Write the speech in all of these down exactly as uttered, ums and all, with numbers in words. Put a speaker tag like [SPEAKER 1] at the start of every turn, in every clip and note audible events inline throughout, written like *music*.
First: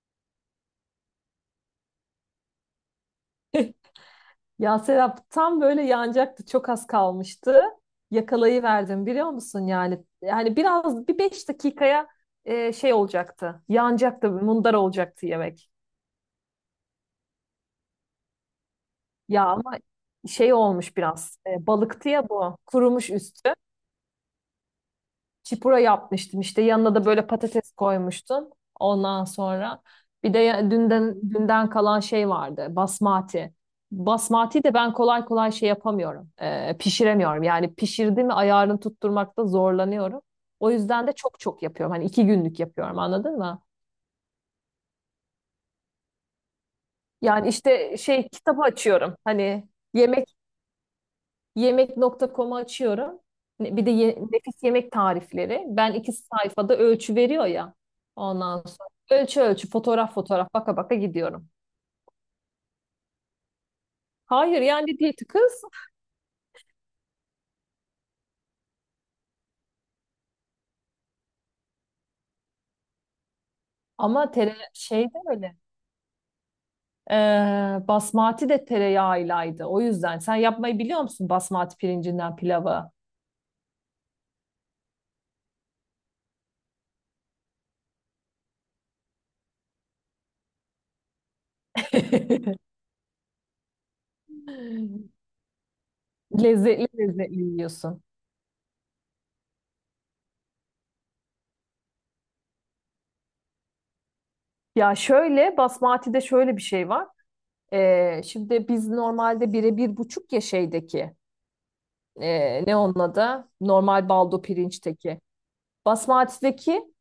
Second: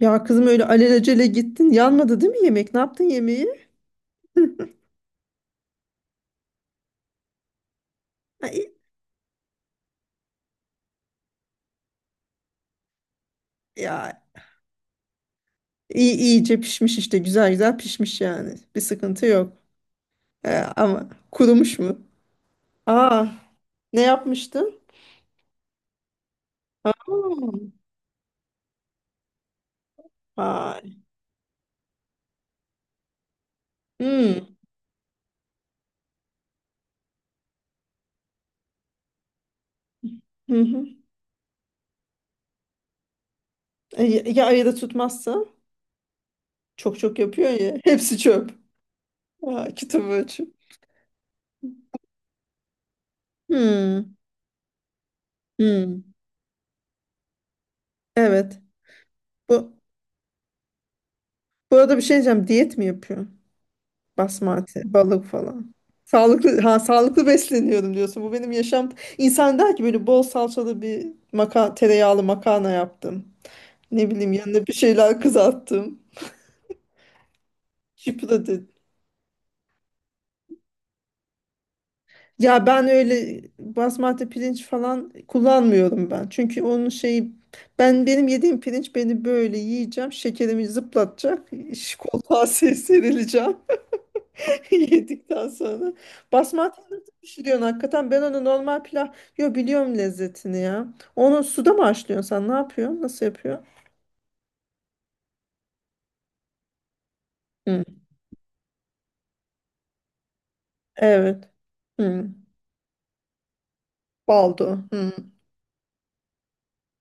[SPEAKER 1] Ya kızım öyle alelacele gittin. Yanmadı değil mi yemek? Ne yaptın yemeği? *laughs*
[SPEAKER 2] Ya Serap tam böyle yanacaktı. Çok az kalmıştı.
[SPEAKER 1] Ay,
[SPEAKER 2] Yakalayıverdim biliyor musun yani. Yani biraz bir beş dakikaya e, şey olacaktı.
[SPEAKER 1] ya
[SPEAKER 2] Yanacaktı, mundar olacaktı yemek.
[SPEAKER 1] iyi iyice pişmiş işte. Güzel güzel pişmiş yani. Bir sıkıntı
[SPEAKER 2] Ya
[SPEAKER 1] yok.
[SPEAKER 2] ama şey
[SPEAKER 1] Ee,
[SPEAKER 2] olmuş
[SPEAKER 1] ama
[SPEAKER 2] biraz. e,
[SPEAKER 1] kurumuş mu?
[SPEAKER 2] balıktı ya bu. Kurumuş
[SPEAKER 1] Aa,
[SPEAKER 2] üstü.
[SPEAKER 1] ne yapmıştın?
[SPEAKER 2] Çipura yapmıştım işte yanına da böyle
[SPEAKER 1] Hmm.
[SPEAKER 2] patates koymuştum. Ondan sonra bir de ya-
[SPEAKER 1] Vay.
[SPEAKER 2] dünden dünden kalan şey vardı basmati.
[SPEAKER 1] Hmm.
[SPEAKER 2] Basmati de ben kolay kolay şey yapamıyorum. Ee, pişiremiyorum. Yani pişirdi mi ayarını tutturmakta zorlanıyorum.
[SPEAKER 1] Hı
[SPEAKER 2] O
[SPEAKER 1] hı.
[SPEAKER 2] yüzden de çok çok yapıyorum. Hani iki günlük yapıyorum anladın mı?
[SPEAKER 1] E, ya ya ayıda tutmazsa? Çok çok
[SPEAKER 2] Yani
[SPEAKER 1] yapıyor ya. *laughs*
[SPEAKER 2] işte
[SPEAKER 1] Hepsi
[SPEAKER 2] şey
[SPEAKER 1] çöp.
[SPEAKER 2] kitabı açıyorum. Hani
[SPEAKER 1] Aa, kitabı
[SPEAKER 2] yemek
[SPEAKER 1] açıp.
[SPEAKER 2] Yemek.com'u açıyorum. Ne- Bir de
[SPEAKER 1] Hmm.
[SPEAKER 2] ye- nefis yemek tarifleri. Ben
[SPEAKER 1] Hmm.
[SPEAKER 2] iki sayfada ölçü veriyor ya. Ondan
[SPEAKER 1] Evet.
[SPEAKER 2] sonra ölçü ölçü
[SPEAKER 1] Bu,
[SPEAKER 2] fotoğraf fotoğraf baka baka gidiyorum.
[SPEAKER 1] bu arada bir şey diyeceğim. Diyet mi yapıyor?
[SPEAKER 2] Hayır
[SPEAKER 1] Basmati,
[SPEAKER 2] yani
[SPEAKER 1] balık
[SPEAKER 2] diyeti kız
[SPEAKER 1] falan. Sağlıklı ha, sağlıklı besleniyorum diyorsun. Bu benim yaşam. İnsan der ki böyle bol salçalı bir maka tereyağlı makarna yaptım. Ne
[SPEAKER 2] ama
[SPEAKER 1] bileyim,
[SPEAKER 2] tere
[SPEAKER 1] yanına bir
[SPEAKER 2] şey de
[SPEAKER 1] şeyler
[SPEAKER 2] öyle.
[SPEAKER 1] kızarttım.
[SPEAKER 2] Ee, basmati de
[SPEAKER 1] Şıpradı.
[SPEAKER 2] tereyağıylaydı. O yüzden sen yapmayı biliyor musun basmati pirincinden
[SPEAKER 1] Ya ben
[SPEAKER 2] pilavı?
[SPEAKER 1] öyle basmati pirinç falan kullanmıyorum ben. Çünkü onun şeyi ben benim yediğim pirinç beni böyle yiyeceğim. Şekerimi zıplatacak. *laughs* iş- Koltuğa
[SPEAKER 2] *laughs*
[SPEAKER 1] se- serileceğim. *laughs* Yedikten sonra. Basmati
[SPEAKER 2] Lezzetli
[SPEAKER 1] nasıl
[SPEAKER 2] lezzetli
[SPEAKER 1] pişiriyorsun
[SPEAKER 2] yiyorsun.
[SPEAKER 1] hakikaten? Ben onu normal pilav... Yo, biliyorum lezzetini ya. Onu suda mı haşlıyorsun sen? Ne yapıyorsun? Nasıl yapıyorsun?
[SPEAKER 2] Ya şöyle basmati de şöyle bir şey var.
[SPEAKER 1] Hı.
[SPEAKER 2] Ee, şimdi biz normalde bire bir buçuk ya şeydeki
[SPEAKER 1] Evet. Hı.
[SPEAKER 2] e, ne onun adı? Normal baldo
[SPEAKER 1] Baldo. Hı.
[SPEAKER 2] pirinçteki. Basmati'deki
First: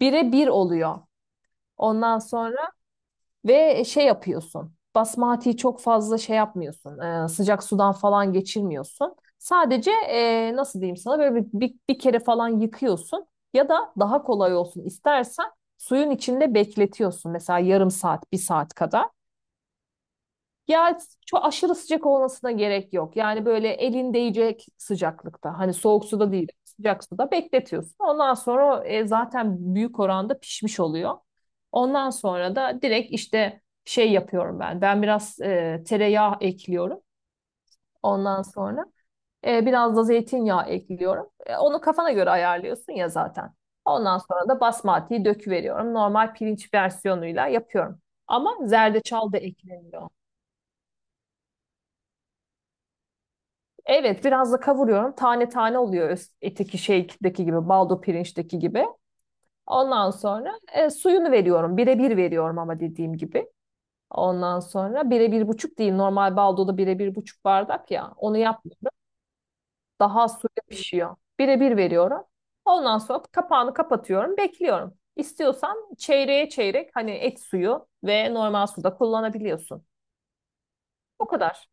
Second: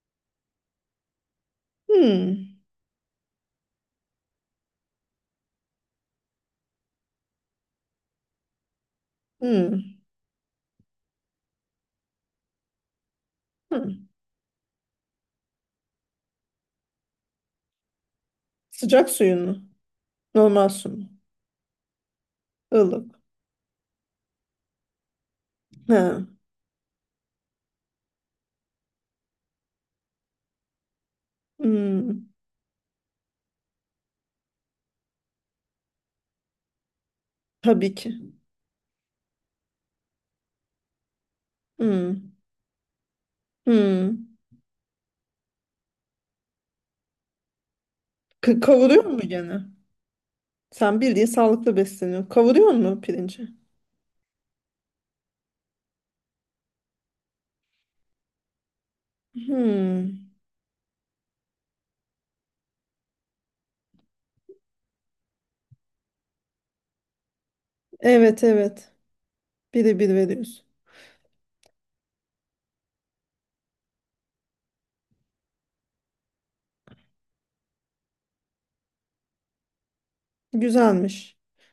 [SPEAKER 2] bire bir oluyor. Ondan
[SPEAKER 1] Hı.
[SPEAKER 2] sonra ve şey yapıyorsun. Basmati'yi çok fazla şey yapmıyorsun. e, sıcak sudan falan geçirmiyorsun.
[SPEAKER 1] Hı.
[SPEAKER 2] Sadece e, nasıl diyeyim sana böyle bir, bir, bir kere falan yıkıyorsun. Ya da
[SPEAKER 1] Hı.
[SPEAKER 2] daha kolay olsun istersen suyun içinde bekletiyorsun. Mesela yarım saat, bir saat kadar.
[SPEAKER 1] Sıcak suyun mu? Normal su
[SPEAKER 2] Ya
[SPEAKER 1] mu?
[SPEAKER 2] çok aşırı sıcak olmasına gerek yok.
[SPEAKER 1] Ilık.
[SPEAKER 2] Yani böyle elin değecek sıcaklıkta. Hani soğuk
[SPEAKER 1] Ha.
[SPEAKER 2] suda değil, sıcak suda bekletiyorsun. Ondan sonra o, e, zaten büyük oranda pişmiş oluyor. Ondan
[SPEAKER 1] Hı.
[SPEAKER 2] sonra da direkt işte şey yapıyorum ben. Ben biraz e, tereyağı ekliyorum.
[SPEAKER 1] Tabii ki.
[SPEAKER 2] Ondan sonra e, biraz da zeytinyağı ekliyorum. E, onu kafana
[SPEAKER 1] Hı.
[SPEAKER 2] göre ayarlıyorsun ya zaten.
[SPEAKER 1] Hı.
[SPEAKER 2] Ondan sonra da basmatiği döküveriyorum. Normal pirinç versiyonuyla yapıyorum. Ama
[SPEAKER 1] K- kavuruyor mu
[SPEAKER 2] zerdeçal da
[SPEAKER 1] gene?
[SPEAKER 2] ekleniyor.
[SPEAKER 1] Sen bildiğin sağlıklı besleniyorsun. Kavuruyor mu pirinci?
[SPEAKER 2] Evet, biraz da kavuruyorum. Tane tane oluyor öz- eteki şeydeki gibi, baldo pirinçteki gibi.
[SPEAKER 1] Hı.
[SPEAKER 2] Ondan sonra e, suyunu veriyorum. Bire bir veriyorum ama dediğim gibi. Ondan sonra bire bir buçuk değil. Normal baldoda bire bir buçuk bardak ya. Onu
[SPEAKER 1] Evet,
[SPEAKER 2] yap.
[SPEAKER 1] evet. Biri bir
[SPEAKER 2] Daha az suyla
[SPEAKER 1] veriyorsun.
[SPEAKER 2] pişiyor. Bire bir veriyorum. Ondan sonra kapağını kapatıyorum. Bekliyorum. İstiyorsan çeyreğe çeyrek hani et suyu ve normal suda kullanabiliyorsun. O
[SPEAKER 1] Güzelmiş.
[SPEAKER 2] kadar.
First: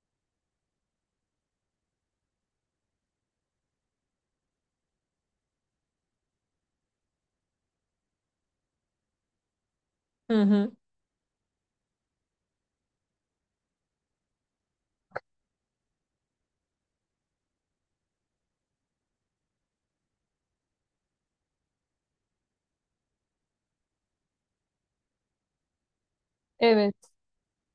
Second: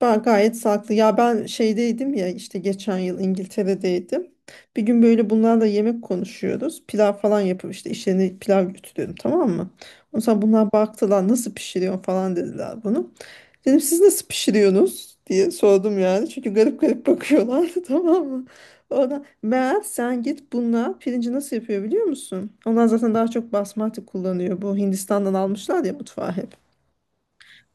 [SPEAKER 1] Ben gayet sağlıklı. Ya ben şeydeydim ya, işte geçen yıl İngiltere'deydim. Bir gün böyle bunlarla yemek konuşuyoruz. Pilav falan yapıp işte işlerine pilav götürüyorum, tamam mı? Ondan
[SPEAKER 2] Hı
[SPEAKER 1] sonra
[SPEAKER 2] hı.
[SPEAKER 1] bunlar baktılar, nasıl pişiriyorsun falan dediler bunu. Dedim siz nasıl pişiriyorsunuz diye sordum yani. Çünkü garip garip bakıyorlardı *laughs* tamam mı? Ona meğer sen git bunlar, pirinci nasıl yapıyor biliyor musun? Onlar zaten daha çok basmati kullanıyor. Bu Hindistan'dan almışlar ya mutfağı hep.
[SPEAKER 2] Evet.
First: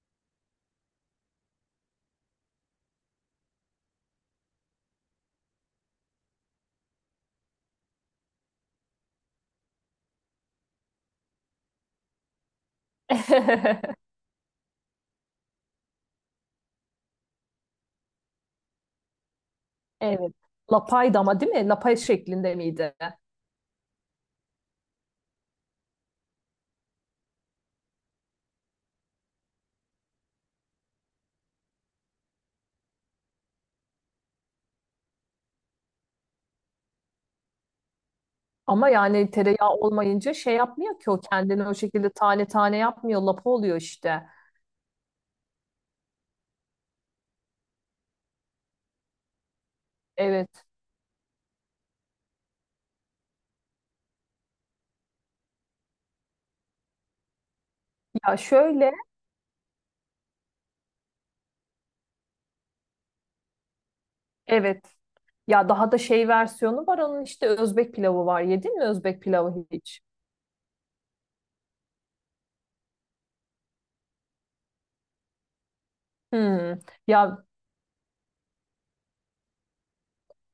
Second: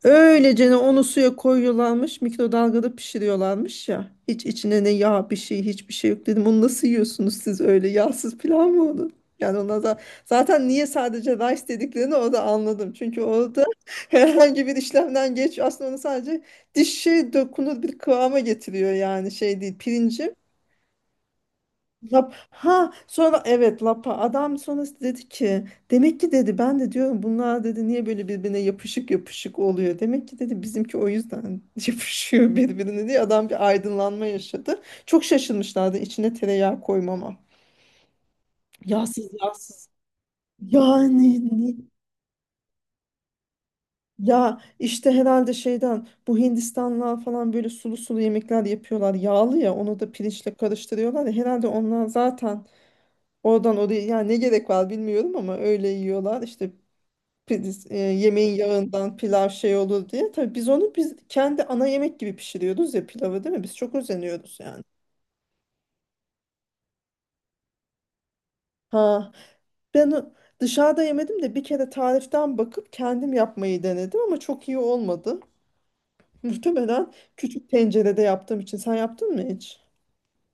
[SPEAKER 1] Öylecene onu suya koyuyorlarmış, mikrodalgada pişiriyorlarmış ya. Hiç içine ne yağ bir şey, hiçbir şey yok dedim. Onu nasıl yiyorsunuz siz, öyle yağsız pilav mı olur? Yani ona da zaten niye sadece rice dediklerini orada anladım. Çünkü orada *laughs*
[SPEAKER 2] *laughs*
[SPEAKER 1] herhangi bir işlemden geç aslında, onu sadece dişe dokunur bir kıvama getiriyor yani, şey değil.
[SPEAKER 2] Evet.
[SPEAKER 1] Pirinci
[SPEAKER 2] Lapaydı ama değil mi? Lapay
[SPEAKER 1] lap
[SPEAKER 2] şeklinde
[SPEAKER 1] ha,
[SPEAKER 2] miydi?
[SPEAKER 1] sonra evet, lapa adam sonra dedi ki demek ki, dedi, ben de diyorum bunlar, dedi, niye böyle birbirine yapışık yapışık oluyor, demek ki dedi bizimki o yüzden *laughs* yapışıyor birbirine diye adam bir aydınlanma yaşadı. Çok şaşırmışlardı içine tereyağı koymama.
[SPEAKER 2] Ama
[SPEAKER 1] Yağsız
[SPEAKER 2] yani tereyağı
[SPEAKER 1] yağsız
[SPEAKER 2] olmayınca şey yapmıyor ki o
[SPEAKER 1] yani,
[SPEAKER 2] kendini o
[SPEAKER 1] ni-
[SPEAKER 2] şekilde tane tane yapmıyor. Lapa oluyor işte.
[SPEAKER 1] ya işte herhalde şeyden, bu Hindistanlılar falan böyle sulu sulu yemekler yapıyorlar yağlı ya, onu da pirinçle
[SPEAKER 2] Evet.
[SPEAKER 1] karıştırıyorlar ya herhalde onlar zaten. Oradan oraya yani, ne gerek var bilmiyorum ama öyle yiyorlar. İşte priz- e,
[SPEAKER 2] Ya
[SPEAKER 1] yemeğin
[SPEAKER 2] şöyle.
[SPEAKER 1] yağından pilav şey olur diye. Tabii biz onu biz kendi ana yemek gibi pişiriyoruz ya pilavı, değil mi? Biz çok özeniyoruz yani.
[SPEAKER 2] Evet. Ya daha da şey versiyonu var onun işte Özbek pilavı var. Yedin mi Özbek
[SPEAKER 1] Ha
[SPEAKER 2] pilavı hiç?
[SPEAKER 1] ben o- dışarıda yemedim de bir kere tariften bakıp kendim yapmayı denedim ama çok iyi olmadı. *laughs*
[SPEAKER 2] Hmm.
[SPEAKER 1] Muhtemelen
[SPEAKER 2] Ya
[SPEAKER 1] küçük tencerede yaptığım için. Sen yaptın mı hiç?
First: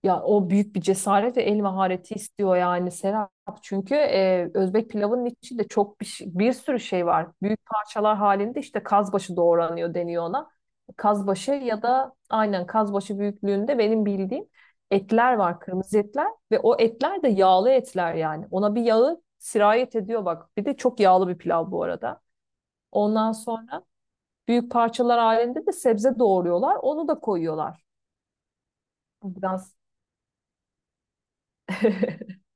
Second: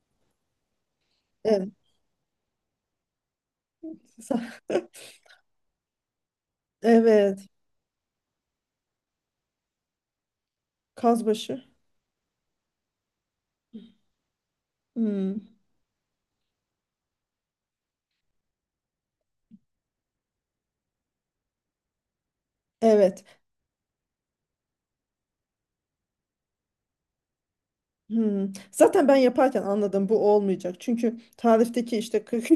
[SPEAKER 2] Ya o büyük bir cesaret ve el
[SPEAKER 1] Evet.
[SPEAKER 2] mahareti istiyor yani Serap. Çünkü e, Özbek
[SPEAKER 1] *laughs*
[SPEAKER 2] pilavının içinde çok bir, şey- bir sürü şey var.
[SPEAKER 1] Evet.
[SPEAKER 2] Büyük parçalar halinde işte kazbaşı doğranıyor deniyor ona. Kazbaşı
[SPEAKER 1] Kazbaşı.
[SPEAKER 2] ya da aynen kazbaşı büyüklüğünde benim bildiğim etler
[SPEAKER 1] Hmm.
[SPEAKER 2] var, kırmızı etler ve o etler de yağlı etler yani. Ona bir yağı sirayet ediyor bak. Bir de çok yağlı bir pilav bu arada.
[SPEAKER 1] Evet.
[SPEAKER 2] Ondan sonra büyük parçalar halinde de sebze doğruyorlar. Onu da koyuyorlar.
[SPEAKER 1] Hmm. Zaten ben
[SPEAKER 2] Bu
[SPEAKER 1] yaparken
[SPEAKER 2] biraz
[SPEAKER 1] anladım bu olmayacak. Çünkü tarifteki işte
[SPEAKER 2] *laughs*
[SPEAKER 1] kırk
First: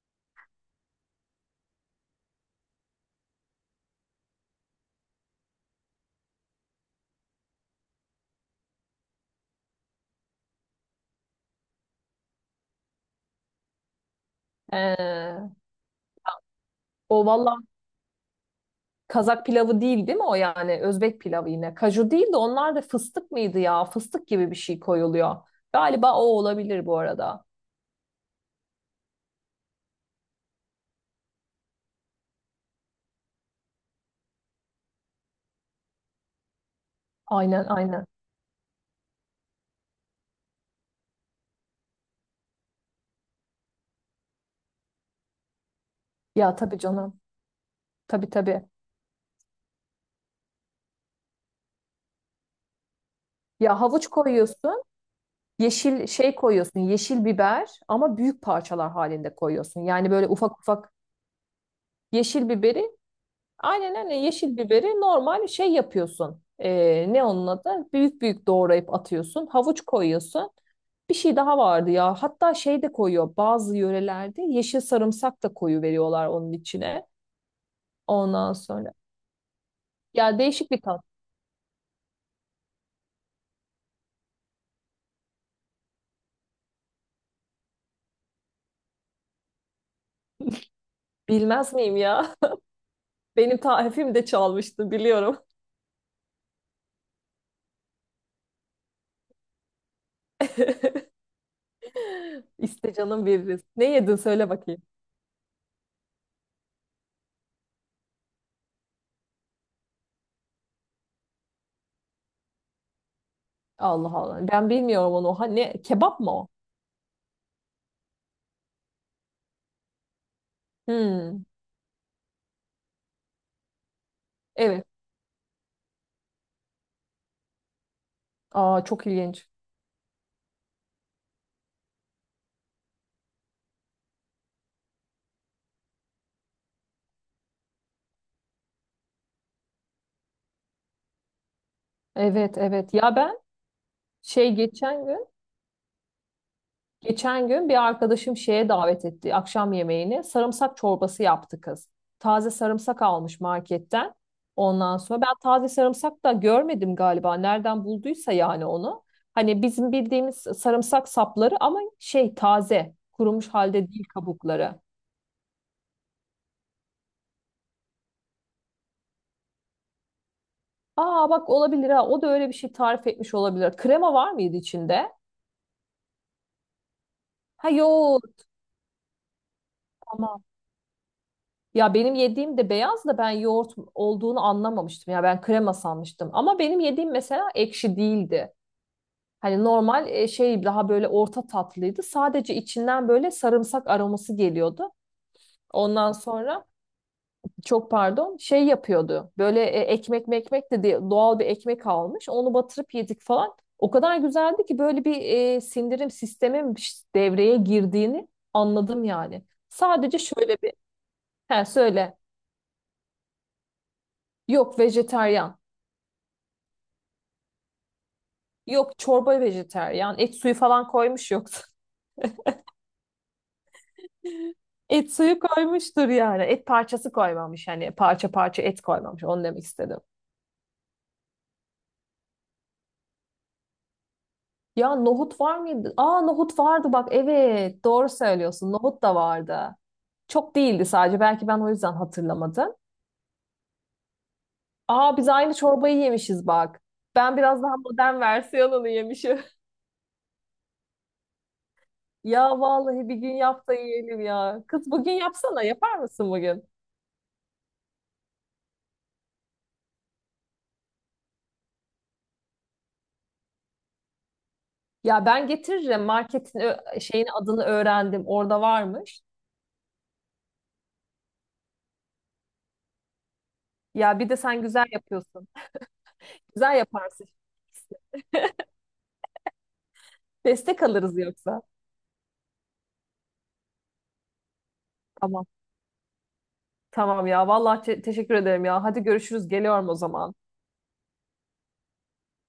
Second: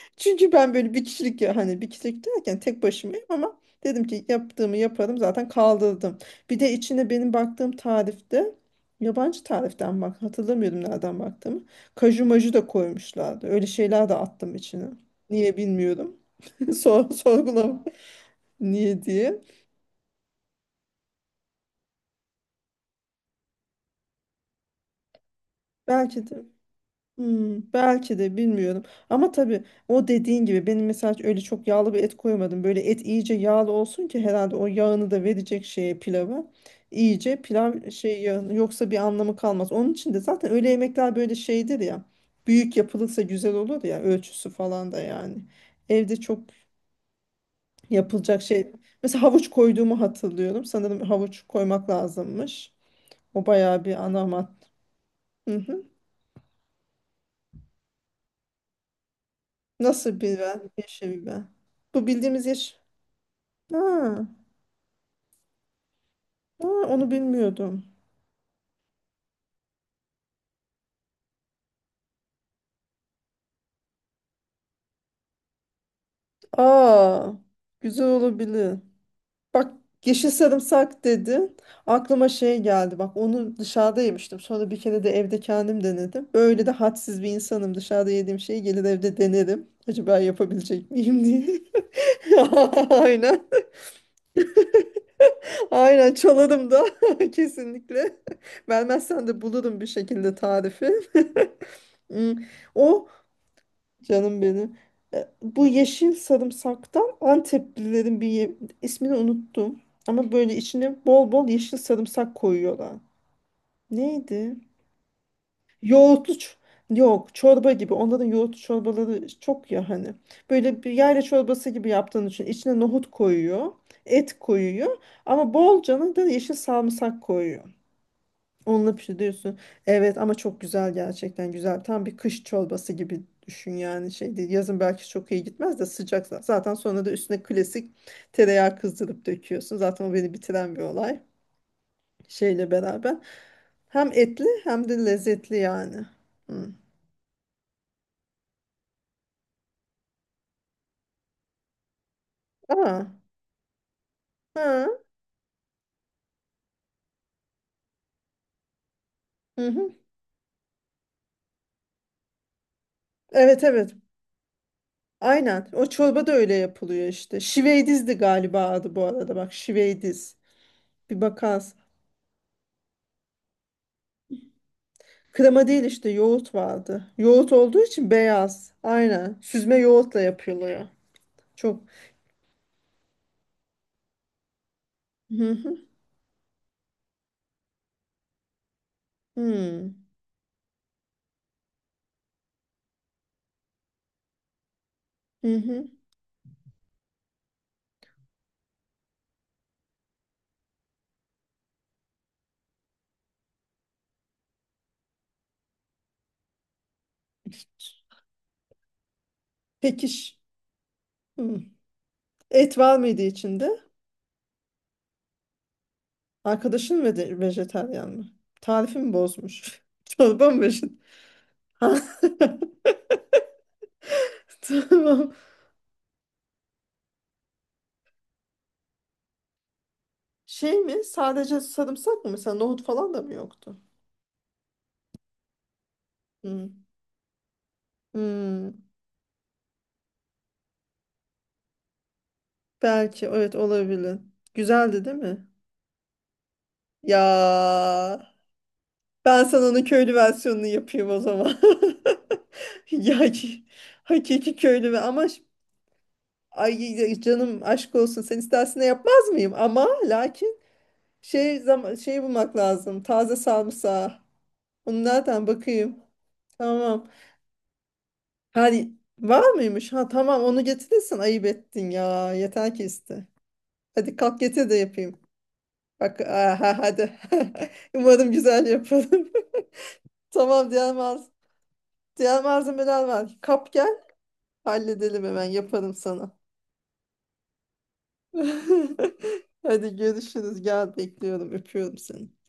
[SPEAKER 1] *laughs* çünkü ben böyle bir kişilik ya, hani bir kişilik derken tek başımayım ama dedim ki yaptığımı yaparım, zaten kaldırdım. Bir de içine benim baktığım tarifte, yabancı tariften bak, hatırlamıyorum nereden baktığımı. Kaju maju da koymuşlardı. Öyle şeyler de attım içine. Niye
[SPEAKER 2] Ee,
[SPEAKER 1] bilmiyorum. *laughs* Sor,
[SPEAKER 2] O valla
[SPEAKER 1] sorgulam *laughs* niye diye.
[SPEAKER 2] Kazak pilavı değil değil mi o yani? Özbek pilavı yine. Kaju değil de onlar da fıstık mıydı ya? Fıstık gibi bir şey koyuluyor. Galiba o
[SPEAKER 1] Belki de.
[SPEAKER 2] olabilir bu arada.
[SPEAKER 1] Hmm, belki de bilmiyorum. Ama tabii o dediğin gibi benim mesela öyle çok yağlı bir et koymadım. Böyle et iyice yağlı olsun ki herhalde o yağını da verecek şeye, pilava. İyice
[SPEAKER 2] Aynen
[SPEAKER 1] pilav
[SPEAKER 2] aynen.
[SPEAKER 1] şey yağını, yoksa bir anlamı kalmaz. Onun için de zaten öyle yemekler böyle şeydir ya. Büyük yapılırsa güzel olur ya, ölçüsü falan da yani. Evde çok
[SPEAKER 2] Ya tabii canım. Tabii
[SPEAKER 1] yapılacak
[SPEAKER 2] tabii.
[SPEAKER 1] şey. Mesela havuç koyduğumu hatırlıyorum. Sanırım havuç koymak lazımmış. O
[SPEAKER 2] Ya
[SPEAKER 1] bayağı bir
[SPEAKER 2] havuç
[SPEAKER 1] ana mad-
[SPEAKER 2] koyuyorsun.
[SPEAKER 1] hı hı.
[SPEAKER 2] Yeşil şey koyuyorsun. Yeşil biber ama büyük parçalar halinde koyuyorsun. Yani
[SPEAKER 1] Nasıl
[SPEAKER 2] böyle ufak
[SPEAKER 1] biber?
[SPEAKER 2] ufak
[SPEAKER 1] Yeşil biber. Bu bildiğimiz
[SPEAKER 2] yeşil
[SPEAKER 1] yeşil.
[SPEAKER 2] biberi. Aynen öyle
[SPEAKER 1] Ha,
[SPEAKER 2] yeşil biberi normal şey yapıyorsun.
[SPEAKER 1] ha,
[SPEAKER 2] Ee,
[SPEAKER 1] onu
[SPEAKER 2] ne onun adı?
[SPEAKER 1] bilmiyordum.
[SPEAKER 2] Büyük büyük doğrayıp atıyorsun. Havuç koyuyorsun. Bir şey daha vardı ya. Hatta şey de koyuyor. Bazı yörelerde yeşil sarımsak da koyu veriyorlar onun içine.
[SPEAKER 1] Aa, güzel
[SPEAKER 2] Ondan
[SPEAKER 1] olabilir.
[SPEAKER 2] sonra.
[SPEAKER 1] Bak, yeşil
[SPEAKER 2] Ya değişik bir tat.
[SPEAKER 1] sarımsak dedin. Aklıma şey geldi. Bak onu dışarıda yemiştim. Sonra bir kere de evde kendim denedim. Böyle de hadsiz bir insanım. Dışarıda yediğim şeyi gelir evde denerim. Acaba yapabilecek miyim diye.
[SPEAKER 2] Bilmez miyim ya?
[SPEAKER 1] *laughs*
[SPEAKER 2] *laughs*
[SPEAKER 1] Aynen.
[SPEAKER 2] Benim tarifim de çalmıştı biliyorum.
[SPEAKER 1] Aynen çalarım da *laughs* kesinlikle. Vermezsen de bulurum bir şekilde tarifi.
[SPEAKER 2] *laughs*
[SPEAKER 1] *laughs* Hmm.
[SPEAKER 2] İste
[SPEAKER 1] O
[SPEAKER 2] canım veririz. Ne yedin
[SPEAKER 1] canım
[SPEAKER 2] söyle
[SPEAKER 1] benim.
[SPEAKER 2] bakayım.
[SPEAKER 1] E, Bu yeşil sarımsaktan Anteplilerin bir ye- ismini unuttum. Ama böyle içine bol bol yeşil sarımsak koyuyorlar.
[SPEAKER 2] Allah Allah.
[SPEAKER 1] Neydi?
[SPEAKER 2] Ben bilmiyorum onu. Ha, ne? Kebap mı
[SPEAKER 1] Yoğurtlu
[SPEAKER 2] o?
[SPEAKER 1] ç- Yok, çorba gibi. Onların yoğurtlu çorbaları çok ya hani. Böyle bir yayla
[SPEAKER 2] Hmm,
[SPEAKER 1] çorbası gibi yaptığın için içine nohut koyuyor. Et
[SPEAKER 2] evet.
[SPEAKER 1] koyuyor. Ama bolcana da yeşil sarımsak koyuyor.
[SPEAKER 2] Aa,
[SPEAKER 1] Onunla
[SPEAKER 2] çok ilginç.
[SPEAKER 1] pişiriyorsun. Evet, ama çok güzel, gerçekten güzel. Tam bir kış çorbası gibi düşün yani, şey değil. Yazın belki çok iyi gitmez de sıcak, za- zaten sonra da üstüne klasik tereyağı kızdırıp döküyorsun. Zaten o beni bitiren bir olay
[SPEAKER 2] Evet
[SPEAKER 1] şeyle
[SPEAKER 2] evet.
[SPEAKER 1] beraber.
[SPEAKER 2] Ya ben
[SPEAKER 1] Hem etli
[SPEAKER 2] Şey
[SPEAKER 1] hem de
[SPEAKER 2] geçen gün,
[SPEAKER 1] lezzetli yani. Hı.
[SPEAKER 2] geçen gün bir arkadaşım şeye davet etti akşam yemeğini. Sarımsak çorbası yaptı kız. Taze sarımsak
[SPEAKER 1] Aa,
[SPEAKER 2] almış marketten. Ondan
[SPEAKER 1] ha,
[SPEAKER 2] sonra ben taze sarımsak da görmedim galiba. Nereden bulduysa yani onu. Hani
[SPEAKER 1] hı hı.
[SPEAKER 2] bizim bildiğimiz sarımsak sapları ama şey taze, kurumuş
[SPEAKER 1] Evet,
[SPEAKER 2] halde
[SPEAKER 1] evet.
[SPEAKER 2] değil kabukları.
[SPEAKER 1] Aynen. O çorba da öyle yapılıyor işte. Şiveydiz de galiba adı, bu arada. Bak, şiveydiz. Bir
[SPEAKER 2] Aa bak
[SPEAKER 1] bakarsın.
[SPEAKER 2] olabilir ha. O da öyle bir şey tarif etmiş olabilir. Krema var mıydı içinde?
[SPEAKER 1] Krema değil, işte yoğurt vardı. Yoğurt
[SPEAKER 2] Ha
[SPEAKER 1] olduğu için
[SPEAKER 2] yok.
[SPEAKER 1] beyaz. Aynen. Süzme yoğurtla
[SPEAKER 2] Tamam.
[SPEAKER 1] yapılıyor. Çok.
[SPEAKER 2] Ya benim yediğim de beyaz da ben yoğurt olduğunu anlamamıştım. Ya ben
[SPEAKER 1] Hı
[SPEAKER 2] krema
[SPEAKER 1] hı.
[SPEAKER 2] sanmıştım. Ama benim yediğim mesela ekşi değildi. Hani
[SPEAKER 1] Hmm.
[SPEAKER 2] normal e, şey daha böyle orta tatlıydı. Sadece içinden böyle sarımsak aroması geliyordu.
[SPEAKER 1] Hı hı.
[SPEAKER 2] Ondan sonra çok pardon şey yapıyordu. Böyle e, ekmek mekmek de diye doğal bir ekmek almış. Onu batırıp yedik falan. O kadar güzeldi ki böyle bir e, sindirim sistemin devreye girdiğini anladım yani.
[SPEAKER 1] Peki
[SPEAKER 2] Sadece
[SPEAKER 1] ş-
[SPEAKER 2] şöyle bir
[SPEAKER 1] hmm.
[SPEAKER 2] he söyle.
[SPEAKER 1] Et var mıydı içinde?
[SPEAKER 2] Yok vejetaryen.
[SPEAKER 1] Arkadaşın ve de vejetaryen mi? Tarifi
[SPEAKER 2] Yok
[SPEAKER 1] mi
[SPEAKER 2] çorba
[SPEAKER 1] bozmuş? *laughs*
[SPEAKER 2] vejeteryan. Et
[SPEAKER 1] Çorba
[SPEAKER 2] suyu
[SPEAKER 1] mı
[SPEAKER 2] falan
[SPEAKER 1] vejetaryen?
[SPEAKER 2] koymuş yoksa.
[SPEAKER 1] *laughs*
[SPEAKER 2] *laughs* Et
[SPEAKER 1] Tamam.
[SPEAKER 2] suyu koymuştur yani. Et parçası koymamış. Hani parça parça et koymamış. Onu demek istedim.
[SPEAKER 1] Şey mi? Sadece sarımsak mı? Mesela nohut falan da mı yoktu?
[SPEAKER 2] Ya nohut var mıydı? Aa nohut
[SPEAKER 1] Hı.
[SPEAKER 2] vardı bak. Evet doğru
[SPEAKER 1] Hmm.
[SPEAKER 2] söylüyorsun. Nohut da vardı. Çok değildi sadece. Belki ben o yüzden hatırlamadım.
[SPEAKER 1] Belki, evet, olabilir. Güzeldi değil
[SPEAKER 2] Aa biz
[SPEAKER 1] mi?
[SPEAKER 2] aynı çorbayı yemişiz bak.
[SPEAKER 1] Ya
[SPEAKER 2] Ben biraz daha modern versiyonunu yemişim.
[SPEAKER 1] ben sana
[SPEAKER 2] *laughs*
[SPEAKER 1] onun köylü versiyonunu yapayım o zaman.
[SPEAKER 2] Ya
[SPEAKER 1] *laughs*
[SPEAKER 2] vallahi bir
[SPEAKER 1] Ya
[SPEAKER 2] gün
[SPEAKER 1] ki-
[SPEAKER 2] yap da yiyelim
[SPEAKER 1] Hakiki
[SPEAKER 2] ya. Kız
[SPEAKER 1] köylü ve
[SPEAKER 2] bugün
[SPEAKER 1] ama ş-
[SPEAKER 2] yapsana. Yapar mısın bugün?
[SPEAKER 1] ay ya canım, aşk olsun, sen istersen de yapmaz mıyım? Ama lakin şey zaman şey bulmak lazım. Taze sarımsağı. Onu
[SPEAKER 2] Ya
[SPEAKER 1] nereden
[SPEAKER 2] ben
[SPEAKER 1] bakayım?
[SPEAKER 2] getiririm. Marketin ö-
[SPEAKER 1] Tamam.
[SPEAKER 2] şeyin adını öğrendim. Orada
[SPEAKER 1] Hadi,
[SPEAKER 2] varmış.
[SPEAKER 1] var mıymış? Ha tamam, onu getirirsen ayıp ettin ya. Yeter ki iste. Hadi
[SPEAKER 2] Ya bir de
[SPEAKER 1] kalk
[SPEAKER 2] sen
[SPEAKER 1] getir de
[SPEAKER 2] güzel
[SPEAKER 1] yapayım.
[SPEAKER 2] yapıyorsun.
[SPEAKER 1] Bak
[SPEAKER 2] Güzel
[SPEAKER 1] aha, hadi. *laughs*
[SPEAKER 2] yaparsın.
[SPEAKER 1] Umarım güzel yaparım. *laughs* Tamam,
[SPEAKER 2] Destek
[SPEAKER 1] diğer
[SPEAKER 2] alırız
[SPEAKER 1] malz
[SPEAKER 2] yoksa.
[SPEAKER 1] diğer malzemeler var. Kap gel. Halledelim, hemen
[SPEAKER 2] Tamam.
[SPEAKER 1] yaparım sana.
[SPEAKER 2] Tamam ya. Vallahi te- teşekkür ederim ya. Hadi görüşürüz.
[SPEAKER 1] *laughs*
[SPEAKER 2] Geliyorum o
[SPEAKER 1] Hadi
[SPEAKER 2] zaman.
[SPEAKER 1] görüşürüz. Gel, bekliyorum. Öpüyorum seni.